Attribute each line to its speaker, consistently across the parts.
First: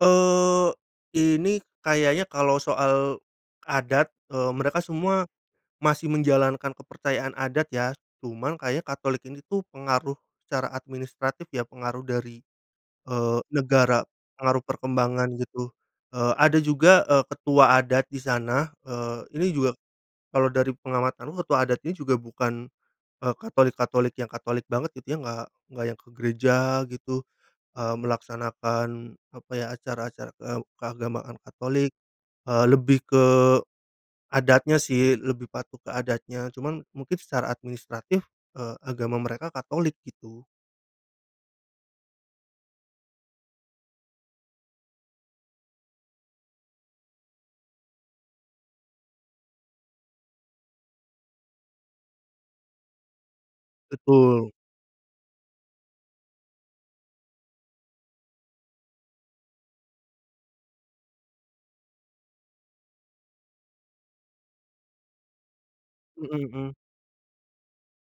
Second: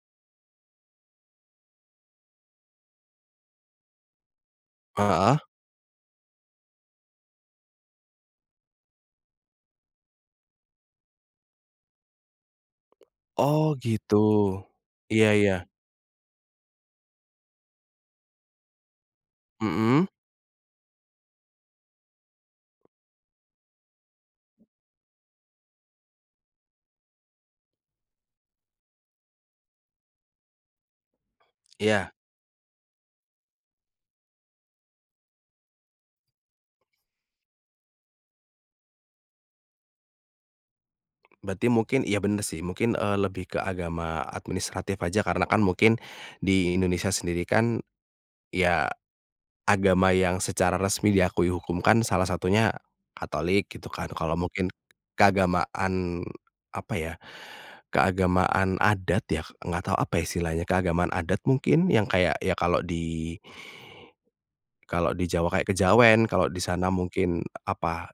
Speaker 1: Eee, ini kayaknya kalau soal, adat, eee, mereka semua,
Speaker 2: Heeh.
Speaker 1: masih menjalankan kepercayaan adat ya cuman kayaknya Katolik ini tuh pengaruh, secara administratif ya pengaruh dari, eee,
Speaker 2: Oh
Speaker 1: negara
Speaker 2: gitu,
Speaker 1: pengaruh
Speaker 2: iya
Speaker 1: perkembangan
Speaker 2: iya.
Speaker 1: gitu, eee, ada juga, eee, ketua adat di sana, eee, ini juga,
Speaker 2: Mhm.
Speaker 1: kalau dari pengamatanku ketua adat ini juga bukan, eee, Katolik-Katolik yang Katolik banget gitu yang nggak nggak yang ke gereja gitu, eee, melaksanakan, apa ya acara-acara, eee, keagamaan Katolik,
Speaker 2: Iya.
Speaker 1: eee, lebih ke, adatnya sih lebih patuh ke adatnya cuman mungkin secara administratif, eee, agama mereka Katolik gitu.
Speaker 2: Berarti mungkin iya bener sih mungkin, eee, lebih ke agama administratif aja karena kan mungkin, di Indonesia sendiri kan, ya, agama yang secara resmi diakui hukum kan salah satunya, Katolik gitu kan kalau
Speaker 1: Betul.
Speaker 2: mungkin, keagamaan apa ya keagamaan adat ya nggak tahu apa ya istilahnya? Keagamaan adat mungkin yang kayak ya kalau di kalau di Jawa kayak kejawen
Speaker 1: Mhm
Speaker 2: kalau di
Speaker 1: mhm.
Speaker 2: sana mungkin apa?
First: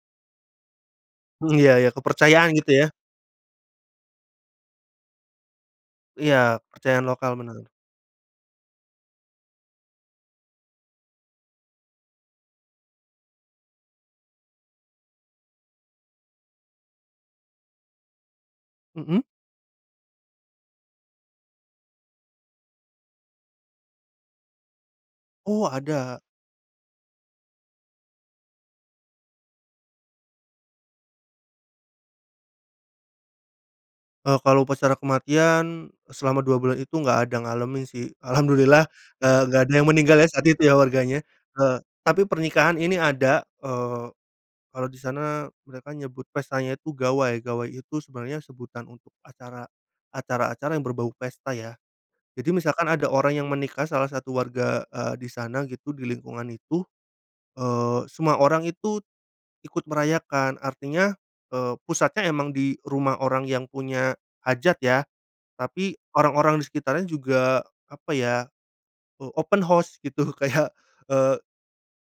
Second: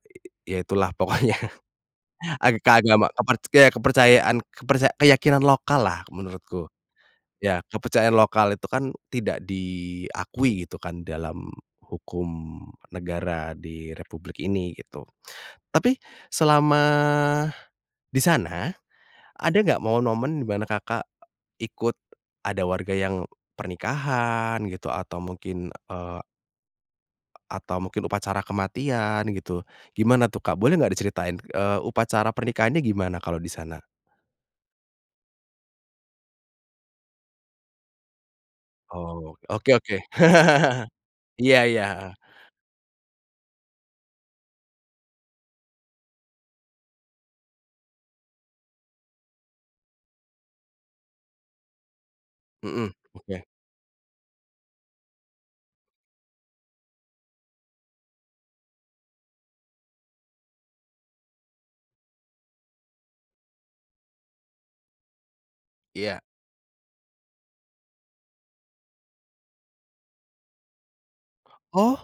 Speaker 2: Ya itulah pokoknya,
Speaker 1: Iya iya kepercayaan
Speaker 2: aga
Speaker 1: gitu ya?
Speaker 2: keagama keperc ya kepercayaan keperca keyakinan lokallah
Speaker 1: Iya
Speaker 2: menurutku,
Speaker 1: kepercayaan lokal
Speaker 2: ya
Speaker 1: bener.
Speaker 2: kepercayaan lokal itu kan tidak diakui gitu kan dalam hukum negara di Republik ini gitu, tapi selama, di sana,
Speaker 1: Mhm.
Speaker 2: ada nggak momen-momen di mana Kakak, ikut, ada warga yang pernikahan gitu atau
Speaker 1: Oh
Speaker 2: mungkin,
Speaker 1: ada.
Speaker 2: eee. Atau mungkin upacara kematian gitu? Gimana tuh Kak? Boleh nggak diceritain, eee, upacara pernikahannya gimana kalau di sana?
Speaker 1: Eee, kalau upacara kematian, selama 2 bulan itu nggak ada ngalamin sih alhamdulillah,
Speaker 2: Oh
Speaker 1: eee, nggak
Speaker 2: oke
Speaker 1: ada yang
Speaker 2: oke.
Speaker 1: meninggal ya saat itu ya warganya,
Speaker 2: Iya
Speaker 1: eee,
Speaker 2: iya, heeh.
Speaker 1: tapi pernikahan ini ada, eee, kalau di sana mereka nyebut pestanya itu gawai gawai itu sebenarnya sebutan untuk acara, acara-acara yang berbau pesta ya, jadi misalkan
Speaker 2: Mhm,
Speaker 1: ada orang
Speaker 2: oke.
Speaker 1: yang menikah salah satu warga, eee, di sana gitu di lingkungan itu, eee, semua orang itu, ikut merayakan artinya, eee, pusatnya emang di rumah orang yang punya hajat ya, tapi
Speaker 2: Iya.
Speaker 1: orang-orang di sekitarnya juga apa ya, o open house gitu kayak, eee.
Speaker 2: Oh.